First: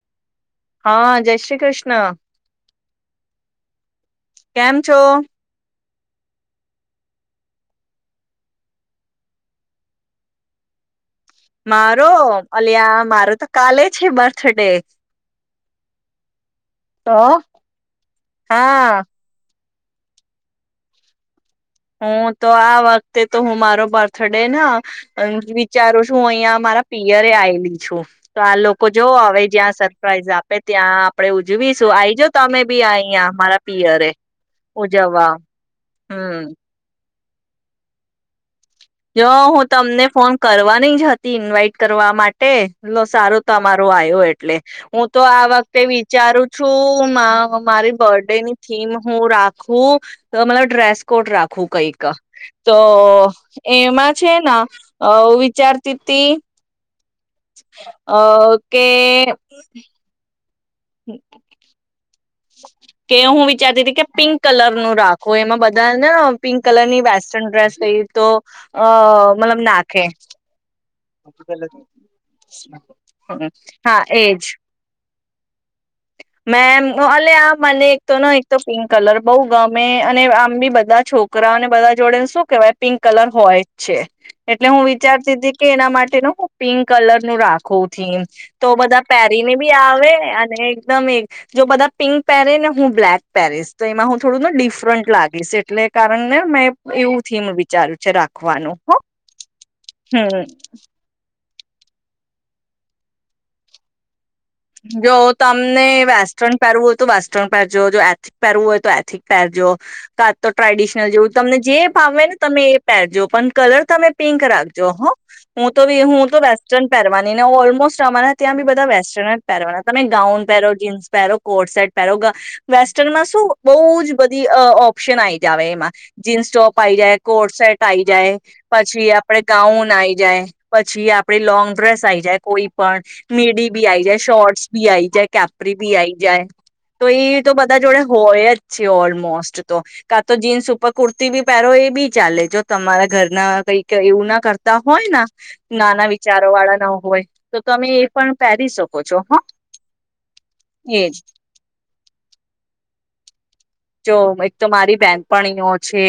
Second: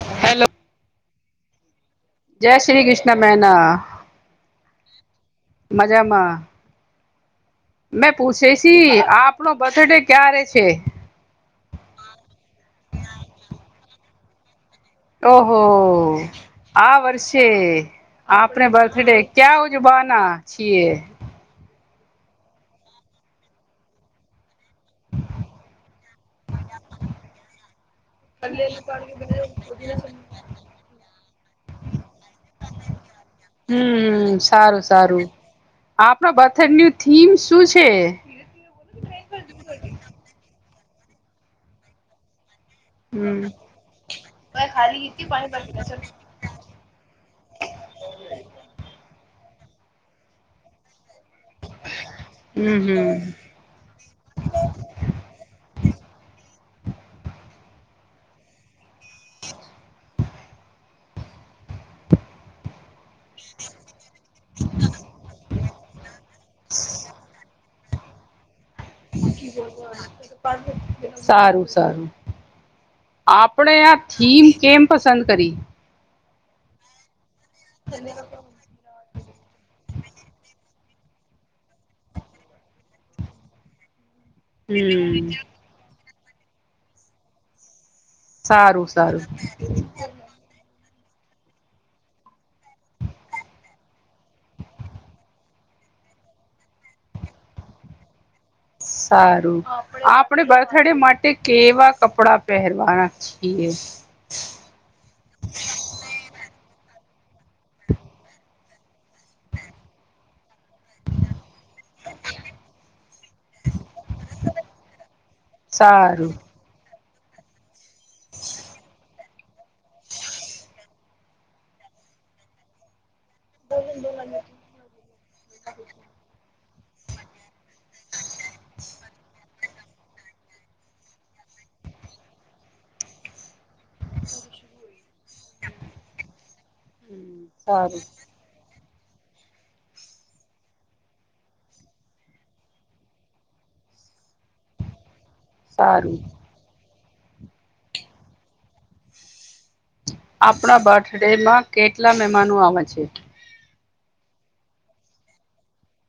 Hello હા જય શ્રી કૃષ્ણ શ્રી કૃષ્ણ બહેના કેમ છો મજામાં મેં પૂછેશી આપનો બર્થડે ક્યારે છે. મારો અલિયા મારો તો કાલે છે બર્થ ડે ઓહો આ તો વર્ષે આપણે હા બર્થડે ક્યાં જુબના છીએ. હું તો આ વખતે તો હું મારો બર્થડે ના વિચારું છું હું અહિયાં મારા પિયરે આલી છું. તો આ લોકો જોઓ હવે જ્યાં સરપ્રાઈઝ આપે ત્યાં આપડે ઉજવી સો આઈ જ તમે બી આયા મારા પિયરે હમ સારું સારું ઉજવવા આપણો હમ્મ. બર્થડે નું થીમ શું છે? જ હું તમને ફોન કરવાની જ હતી ઇન્વાઈટ કરવા માટે. હમ સારું તમારું આવ્યો એટલે હું તો આ વખતે વિચારું છું મારી બર્ડે ની થીમ હું રા હું મ ડ્રેસ કોટ રાખવું કઈક તો. હમ હમ એમાં છેના અ વિચારતી હતી. અ કે. હમ્મ. કે હું વિચારતી હતી કે પિંક કલર નું રાખો એમાં બધ તાને પિંક કલર ની વેસ્ટર્ન ડ્રેસ થઈ. તો. અ મતલબ નાખે. સારું સારું, આપણેે આ હા એજ થીમ કેમ પસંદ કરી? મેમ આલે મને એક તો ન એક તો પિં કલર બઉ ગમે અને આમ બી બધા છોકરાને બધા જોડેને શું કેવાય પિંક કલર હોઈટ છે. એટલે હું હમ વિચારતી હતી. એના માટે ન હું પિંક કલર નું રાખું. થી તો સારું બધા સારું પહેરીને બી આવે અને. એકદમ જો બધા પિંક પહેરી ને હું બ્લેક પહેરીશ તો એમાં હું થોડું ને ડિફરન્ટ લાગીશ, એટલે કારણ ને મેં એવું થીમ વિચાર્યું છે રાખ સારું. આપે બર્થડે માટે કેવા કપડા પહેરવાના છીએ. જો તમને વેસ્ટર્ન પહેરવું હ તો વેસ્ટર્ન પહેરજો જો એથિક પહેરવું હોય તો એથિક પહેરજો. તો ટ્રેડિશનલ જેવું તમને જે ભાવવે ને તમે એ પહેરજો પણ કલર તમે પિંક રાખજો હ હું તો હું સારું તો વેસ્ટર્ન. પહેરવાની ને ઓલમોસ્ટ અમારા ત્યાં બી બધા વેસ્ટર્ન. પહેરવાના તમે ગાઉન પહેરો જીન્સ પહેરો કોટ સર્ટ પહેરો વેસ્ટર્નમાં. બહુ જ બધી ઓપ્શન આવી જ આવે એમાં જીન્સ ટોપ આવી જાય કોટ સેટ આઈ જાય પછી આપડે ગાઉન આઈ જાય પછી આપડે લોંગ ડ્રેસ આઈ જાય કોઈ પણ મેડી બી આ શોર્ટસ આઈ જ કેપરી ભી આઈ જાય. તો ઈ તો બધા જોડે સારું હોય જ. [unintelligible] ઓલમોસ્ટ તો કા તો જીન્સ ઉપર કુર્તી બી પહેરો એ બી ચાલે જો તમારા ઘરના કઈક એવું ના કરતા હોય ન નાના સારું વિચારો વાળા ના હોય તો તમે એ પણ પહેરી શકો. ક છો હ. આપણા બર્થ ડે માં કેટલા મહેમાનો આવે છે. જો એક તો મારી બેનપણીઓ છે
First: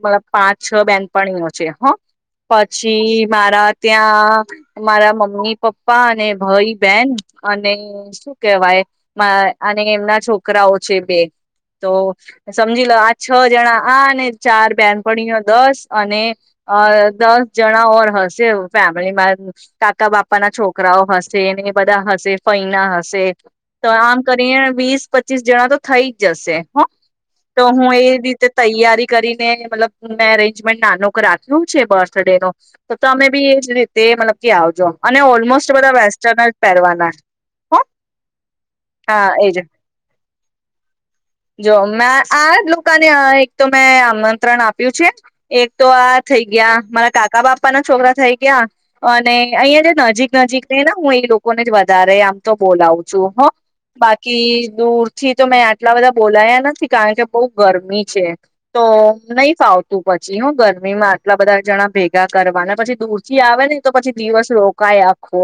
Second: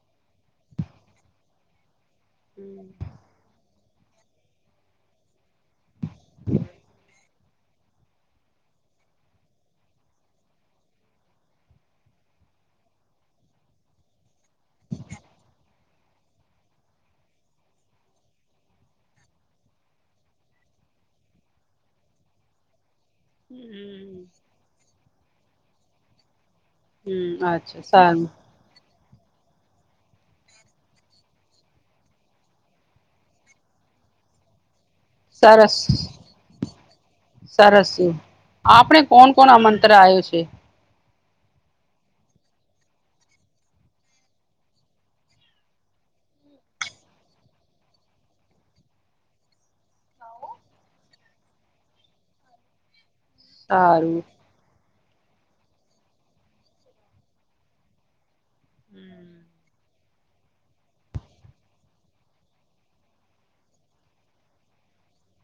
મતલબ પાંચ છ બેનપણીઓ છે હ. પછી મારા ત્યાં મારા મમ્મી પપ્પા પપ્પા અને ભાઈ બેહેન અને શું કેવાય અને એમના છોકરાઓ છે, બે તો સમજી લો આ છ જણા આ અને ચાર બેનપણીઓ દસ અને દસ જણા ઓર હશે ફેમિલીમાં કાકા બાપાના છોકરાઓ હશે ને એ બધા હશે ફૈના હશે તો આમ હમ કરી વીસ પચીસ જણા તો થઈ જ જશે. હ તો અચ્છા હું એ સારું રીતે તૈયારી કરીને મતલબ મેં અરેન્જમેન્ટ નાનોક રાખ્યું છે બર્થડે નો તો તમે બી એજ રીતે મતલબ કે આવજો. અને ઓલમોસ્ટ સરસ બધા વેસ્ટન જ પહેરવાના સરસ આપણે કોણ હા કોણ એજ. આમંત્ર આવ્યો છે જો મે આ લોકોને એક તો મેં આમંત્રણ આપ્યું છે, એક તો આ થઈ ગયા મારા કાકા બાપ્પા ના છોકરા થઈ ગયા અને અહિયાં જે નજીક નજીક ને હું એ લોકોને જ વધારે આમ તો બોલાવું છું. હ સારું બાકી દૂર થી તમે આટલા બધા બોલાયા નથી કારણ કે બહુ ગરમી છે. તો નહી ફાવ પછી હું ગરમીમાં આટલા બધા જણા ભેગા કરવાના પછી દૂર થી આવે ને તો પછી દિવસ રોકાાય આખો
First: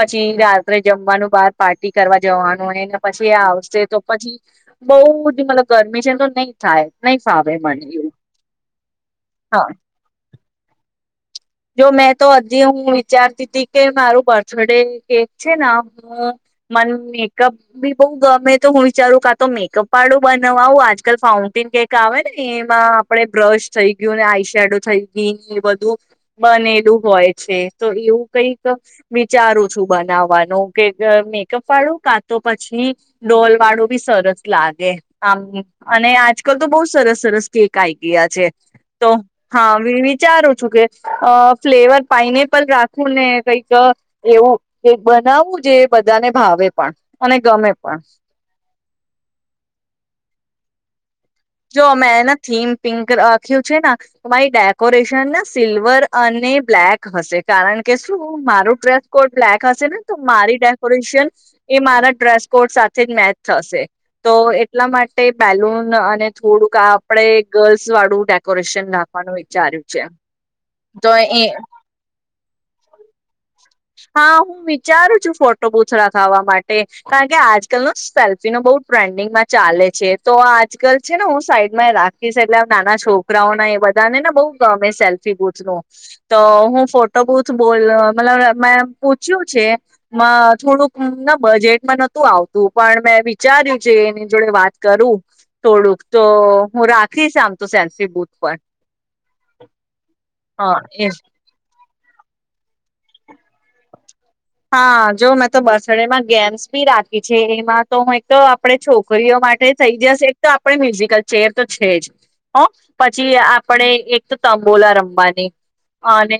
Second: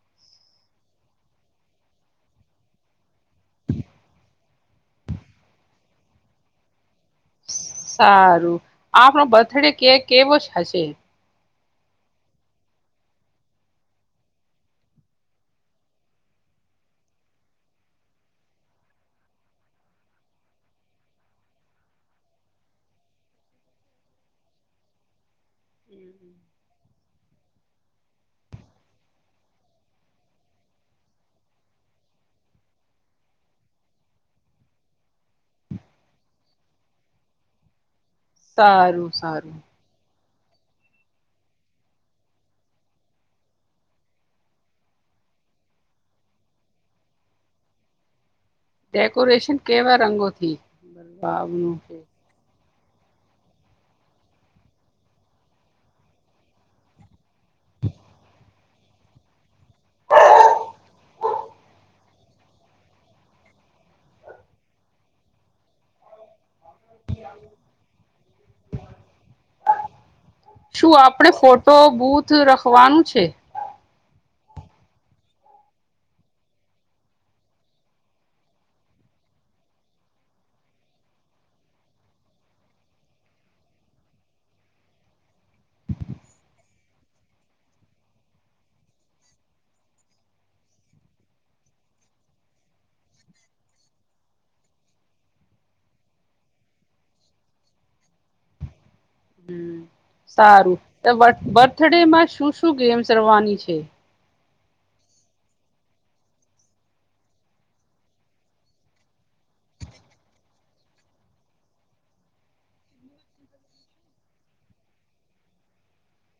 પછી રાત્રે જમવાનું બહાર પાર્ટી કરવા જવાનું હોય. પછી આ આવશે તો પછી બઉુધી મતલબ ગરમી છેને તો નહી થાય. નહી ફાવે મને એવું સારું આપનો હા બર્થડે કે કેવો છે. ખશે. જો મેં તો હજી હું વિચારતી હતી કે મારું બર્થડે કેક છે ને હું મને મેકઅપ બી બહુ ગમે તો હું વિચારું કા તો મેકઅપ વાળું બનાવાું આજકાલ ફાઉન્ટેન કેક આવે ને એમાં આપડે બ્રશ થઈ ગયું ને આઈ શેડો થઈ ગઈ ને એ બધું બનેલું હોય છે તો એવું કઈક વિચારું છું બનાવવાનું કે મેકઅપ વાળું કા તો પછી ડોલ વાળું બી સરસ લાગે આમ અને આજકાલ તો બહુ સરસ સરસ કેક આઈ ગિયા છે સારું તો સારું હા [unintelligible] ચારું છું. અ ફ્લેવર પાઈનેપલ રાખવું ને કંઈક એવું બનાવું જે બધાને ભાવે પણ અને ગમે પણ ડેકોરેશન કેવા રંગોથી નું જો છે મેં ના થીમ પિંક રાખ્યું છે, ને તો મારી ડેકોરેશન ના સિલ્વર અને બ્લેક હશે કારણ કે શું મારું ડ્રેસ કોડ બ્લેક હશે ને તો મારી ડેકોરેશન એ મારા ડ્રેસ કોડ સાથે જ મેચ થશે તો એટલા માટે બેલૂન અને થોડુંક આપણે ગર્લ્સ વાળું ડેકોરેશન નાખવાનું વિચાર્યું છે, શું તો આપણે એ ફોટો બૂથ રખવાનું છે. હા હું વિચારું છું ફોટો બુથ રાખાવા માટે કારણ કે આજકાલ ન સેલ્ફી ન બહ ટ્રેન્ડિંગમાં ચાલે છે, તો આજકાલ છે, ને હું સાઈડમાં રાખીશ એટલે નાના છોકરાઓના એ બધાને ને બહુ ગમે સેલ્ફી બુથ નું તો હું ફોટો બુથ બોલ મતલબ મેં પૂછ્યું છે, થોડુંક બજેટમાં નતું આવતું પણ મેં વિચાર્યું છે, એની જોડે વાત કરું થોડુંક તો હું રાખીશ આમ તો સેન્સિવ બુથ પર સારું હ એ બથળેમાં શું શું ગેમ્સ રવાની છે. હા જો મેં તો બસડેમાં ગેમ્સ ભી રાખી છે એમાં તો હું એક તો આપણે છોકરીઓ માટે થઇ જશ એક તો આપણે મ્યુઝિકલ ચેર તો છે, જ પછી આપણે એક તો તંબોલા રમવાની અને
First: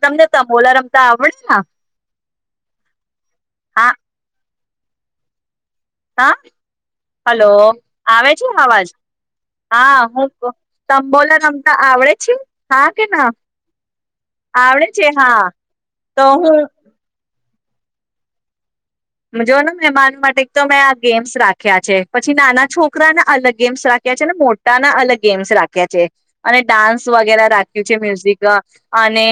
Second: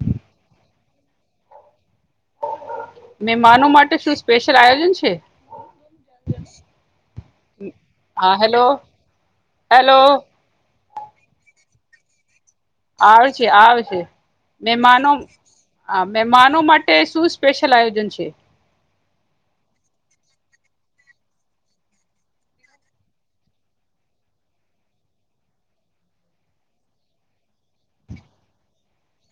તમને તંબોલા રમતા આવડે ને મહેમાનો હા માટે શું સ્પેશ આયોજન છે. હા હલો આવે હા છે, હેલો અવાજ હા હેલો હું તંબોલ રમતા આવડે છે. હા કે ના આવશે આવશે આવડે મેમાનો છે હા અ તો મહેમાનો હું માટે શું સ્પેશલ આયોજન છે. જોઓ ને મહેમાન માટે તો મેં આ ગેમ્સ રાખ્યા છે પછી નાના છોકરા ના અલગ ગેમ્સ રાખ્યા છે ને મોટા ના અલગ ગેમ્સ રાખ્યા છે અને ડાન્સ વગેરા રાખ્યું છે મ્યુઝિક અને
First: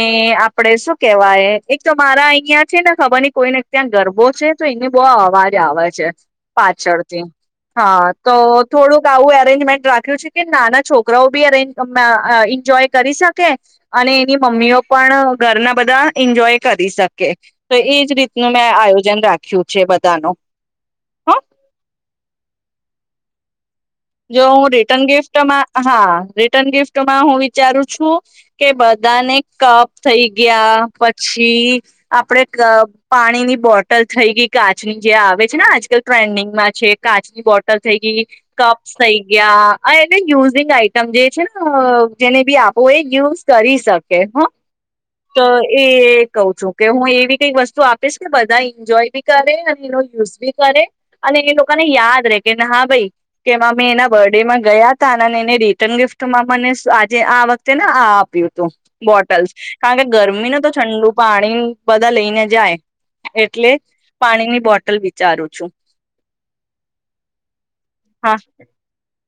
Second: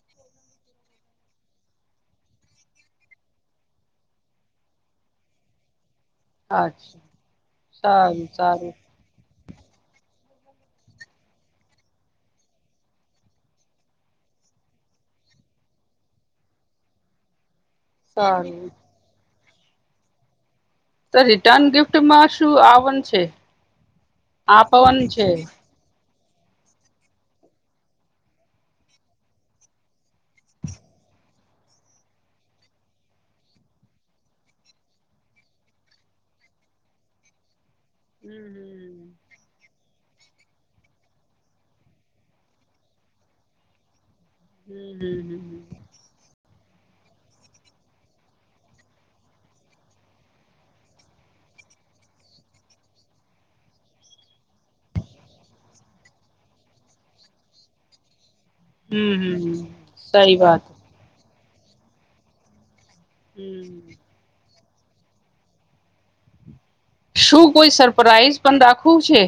આપડે શું કેવાય એક તો મારા અહિયાં છે ને ખબર નઈ કોઈને ત્યાં ગરબો છે. તો એને બહુ અવાજ આવે છે. અચ્છા પાછળ થી હા સારું તો સારું થોડુંક આવું એરેન્જમેન્ટ રાખ્યું છે. કે નાના છોકરાઓ બી અરે મઆ આ ઈન્જોય કરી શકે, અને એની મમ્મીઓ પણ ઘરના બધા એન્જોય કરી શકે. તો એ જ રીતનું સારું મેં આયોજન રાખ ખ્યું છે બધા નો તો રિટર્ન ગિફ્ટમાં શું આવન છે. જો હું આપવન રિટર્ન છે ગિફ્ટમાં હા રિટર્ન ગિફ્ટમાં હું વિચારું છું કે બધાને કપ થઈ ગયા પછી આપડે ક પાણીની બોટલ થઈ ગઈ કાચની જે આવે છે ને આજકાલ ટ્રેન્ડિંગમાં છે કાચની બોટ લ થઈ ગઈ. હમ થઇ ગયા. આ એને યુઝિંગ આઈટમ જે છે ને જેને બી આપો એ યુઝ કરી શક કે હો હમ હમ હમ તો એ કવ છું. કે હું એવી કઈક વસ્તુ આપીશ ને બધા ઈન્જોય બી કરે અને એનો યુઝ બી કરે અને એ લોકાને યાદ રે કે ના હા ભાઈ કે એમાં મેં એના બરડે માં ગયાતા અને એને રિટર્ન ગિફ્ટ મા મને આજે આ વખતે ને આ આપ્યું હતું. હમ તું હમ બોટલ્સ હમ કારણ કે સહી ગરમીને વાત તો ઠંડુ પાણી બધા લઈને જાય. એટલે હમ પાણીની બોટલ ટલ વિચારું છું. શું? કોઈ હા સરપ્રાઈઝ પણ રાખવું છે.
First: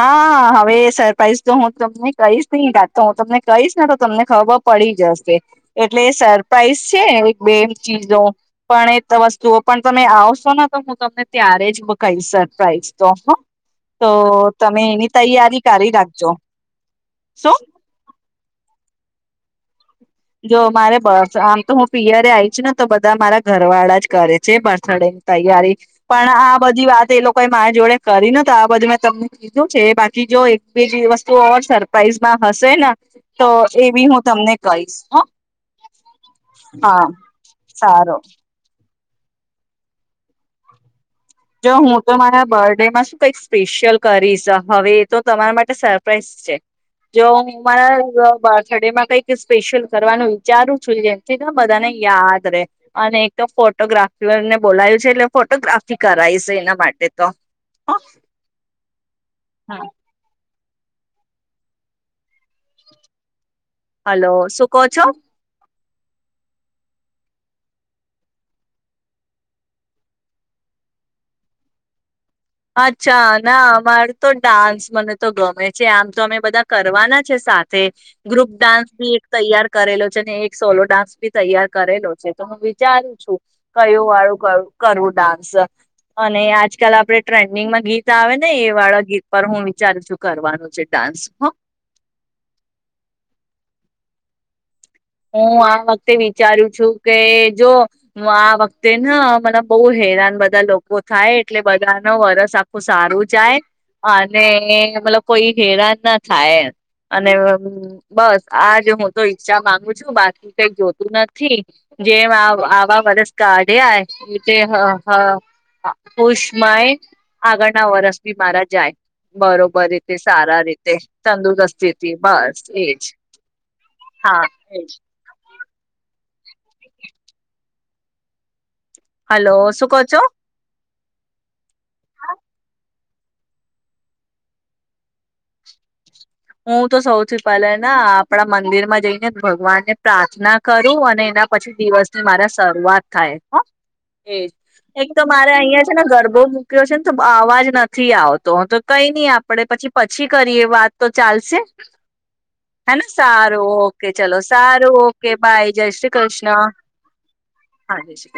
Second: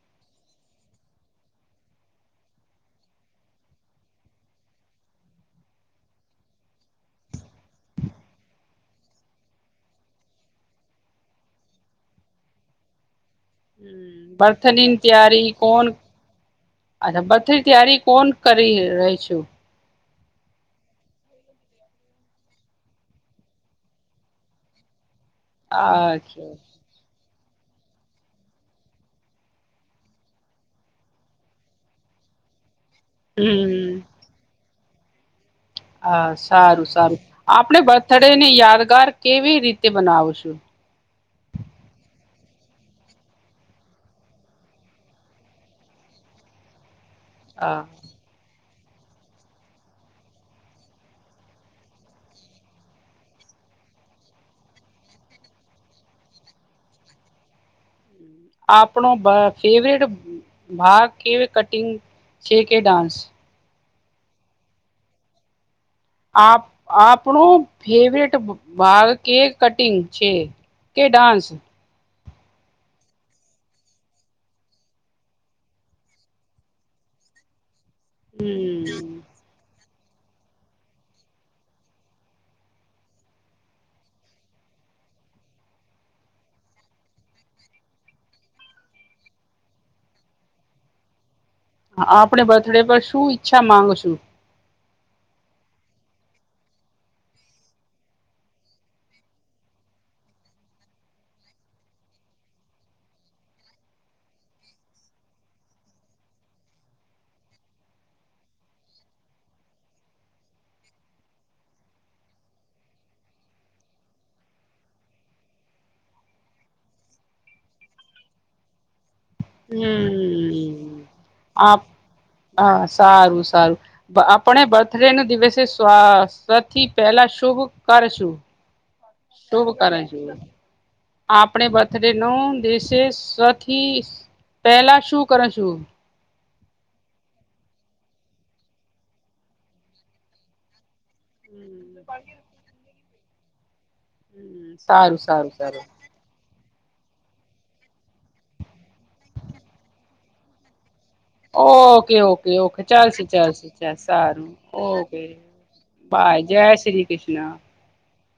હા હવે સરપ્રાઈઝ તો હું તમને કહીશ નહી તો હું તમને કહીશ ને તો તમને ખબર પડી જશે એટલે સરપ્રાઈઝ છે બે ચીજો પણ એ વસ્તુઓ પણ તમે આવશો ને તો હું તમને ત્યારે જ કહીશ સરપ્રાાઈઝ તો હો હમ બ થની તૈયારી કોણ કરી રાખજો અચ્છા શું બથનીની તૈયારી કોણ કરી રહી છું. જો મારે બર્થ આમ તો હું પિયરે આઈ છુ ને તો બધા મારા ઘર વાળા જ કરે છે બર્થડે તૈયારી પણ આ અચ્છા બધી વાત એ લોકો કોએ મારા જોડે કરી નથ આ બધું મેં તમને કીધું છે બાકી જો એક બીજી વસ્તુ ઓ સરપ્રાઈઝમાં હશે ને તો એ હમ બી હું તમને કહીશ. હ હા સારું હા સારું આપડે સારું બર્થડે ને યાદગાર કેવી રીતે બનાવ છું. જો હું તો મારા બરડે માં શું કઈક સ્પેશિયલ કરીશ હવે એ તો તમારા માટે સરપ્રાાઈઝ છે. જો હુ હા મારા [unintelligible] બાર્થ ડેમાં કઈક સ્પેશિયલ કરવાનું વિચારું છું જેમથી ને બધાને યાદ રે અને એક તો ફોટોગ્રાફર ને બોલાયું છે એટલે ફોટોગ્રાફી કરાયસ એના માટે તો હો આપણો બ ફેવરેટ ભાગ કેવી કટિંગ છે કે ડાન્સ હલો શું કો છો? આપ આપણો ફેવરેટ ભાગ કેક કટિંગ છે કે ડાન્સ અચ્છા ના અમાર તો ડાન્સ મને તો ગમે છે આમ તો અમે બધા કરવાના છે સાર થે ગ્રુપ ડાસ ભી હમ એક તૈયાર કરેલો છે ને એક સોલો ડાન્સ બી તૈયાર કરેલો છે તો હું વિચારું છું કયોું વાળું કરવું ડાન્સ અને આજકાલ આપડે ટ્રેન્ડિંગમાં ગીત આવે ને એ વાળા ગીત પર હું વિચારું છું કરવાનું છે ડાન્સ હ હ આપણે બર્થડે પર શું ઈચ્છા માંગુ સુ હું આ વખતે વિચારું છું કે જો હું આ વખતે ન મને બહુ હેરાન બધા લોકો થાય એટલે બધા ન વરસ આખું સારું જાય અને મતલબ કોઈ હેરાન ના થાય એમ અને બસ આજ હું તો ઈચ્છા માંગુ છું બાકી કઈ જોતું નથી જેમ આવ આવા વરસ કાઢ્યા ઐતે હ હ પુષમાય આગળના વરસ બી મારા જાય બરોબર રીતે સારા રીતે હમ આપ તંદુરસ્તી તી બસ હા એજ હા ર્થ ડે ના દિવ સ્વાસ્થી પહેલા શુભ કરશું હલો શુભ શું કરે કહો છો શુ આપણે બર્થડે નું દિવસે સ્વંથી પેલા શું કરે છું. હું તો સૌથી પહેલા ના આપણા મંદિર માં જઈને ભગવાનને પ્રાર્થના કરું અને એના પછી દિવસ ની મારા શરૂઆત હમ થાય હ એજ એક સારું તો સારું મારે સારું અહિયાં છે ને ગરબો [unintelligible] છે ને તો અવાજ નથી આવતો તો કઈ નહી આપડે પછી પછી કરીએ વાત તો ચાલશે ઓકે ઓકે ઓકે હેને ચાલશે ચાલશે સારું ચાલ ઓકે ચલો સારું ઓકે બાય જય શ્રી બાય કૃષ્ણ જય શ્રી કૃષ્ણ હા જય શ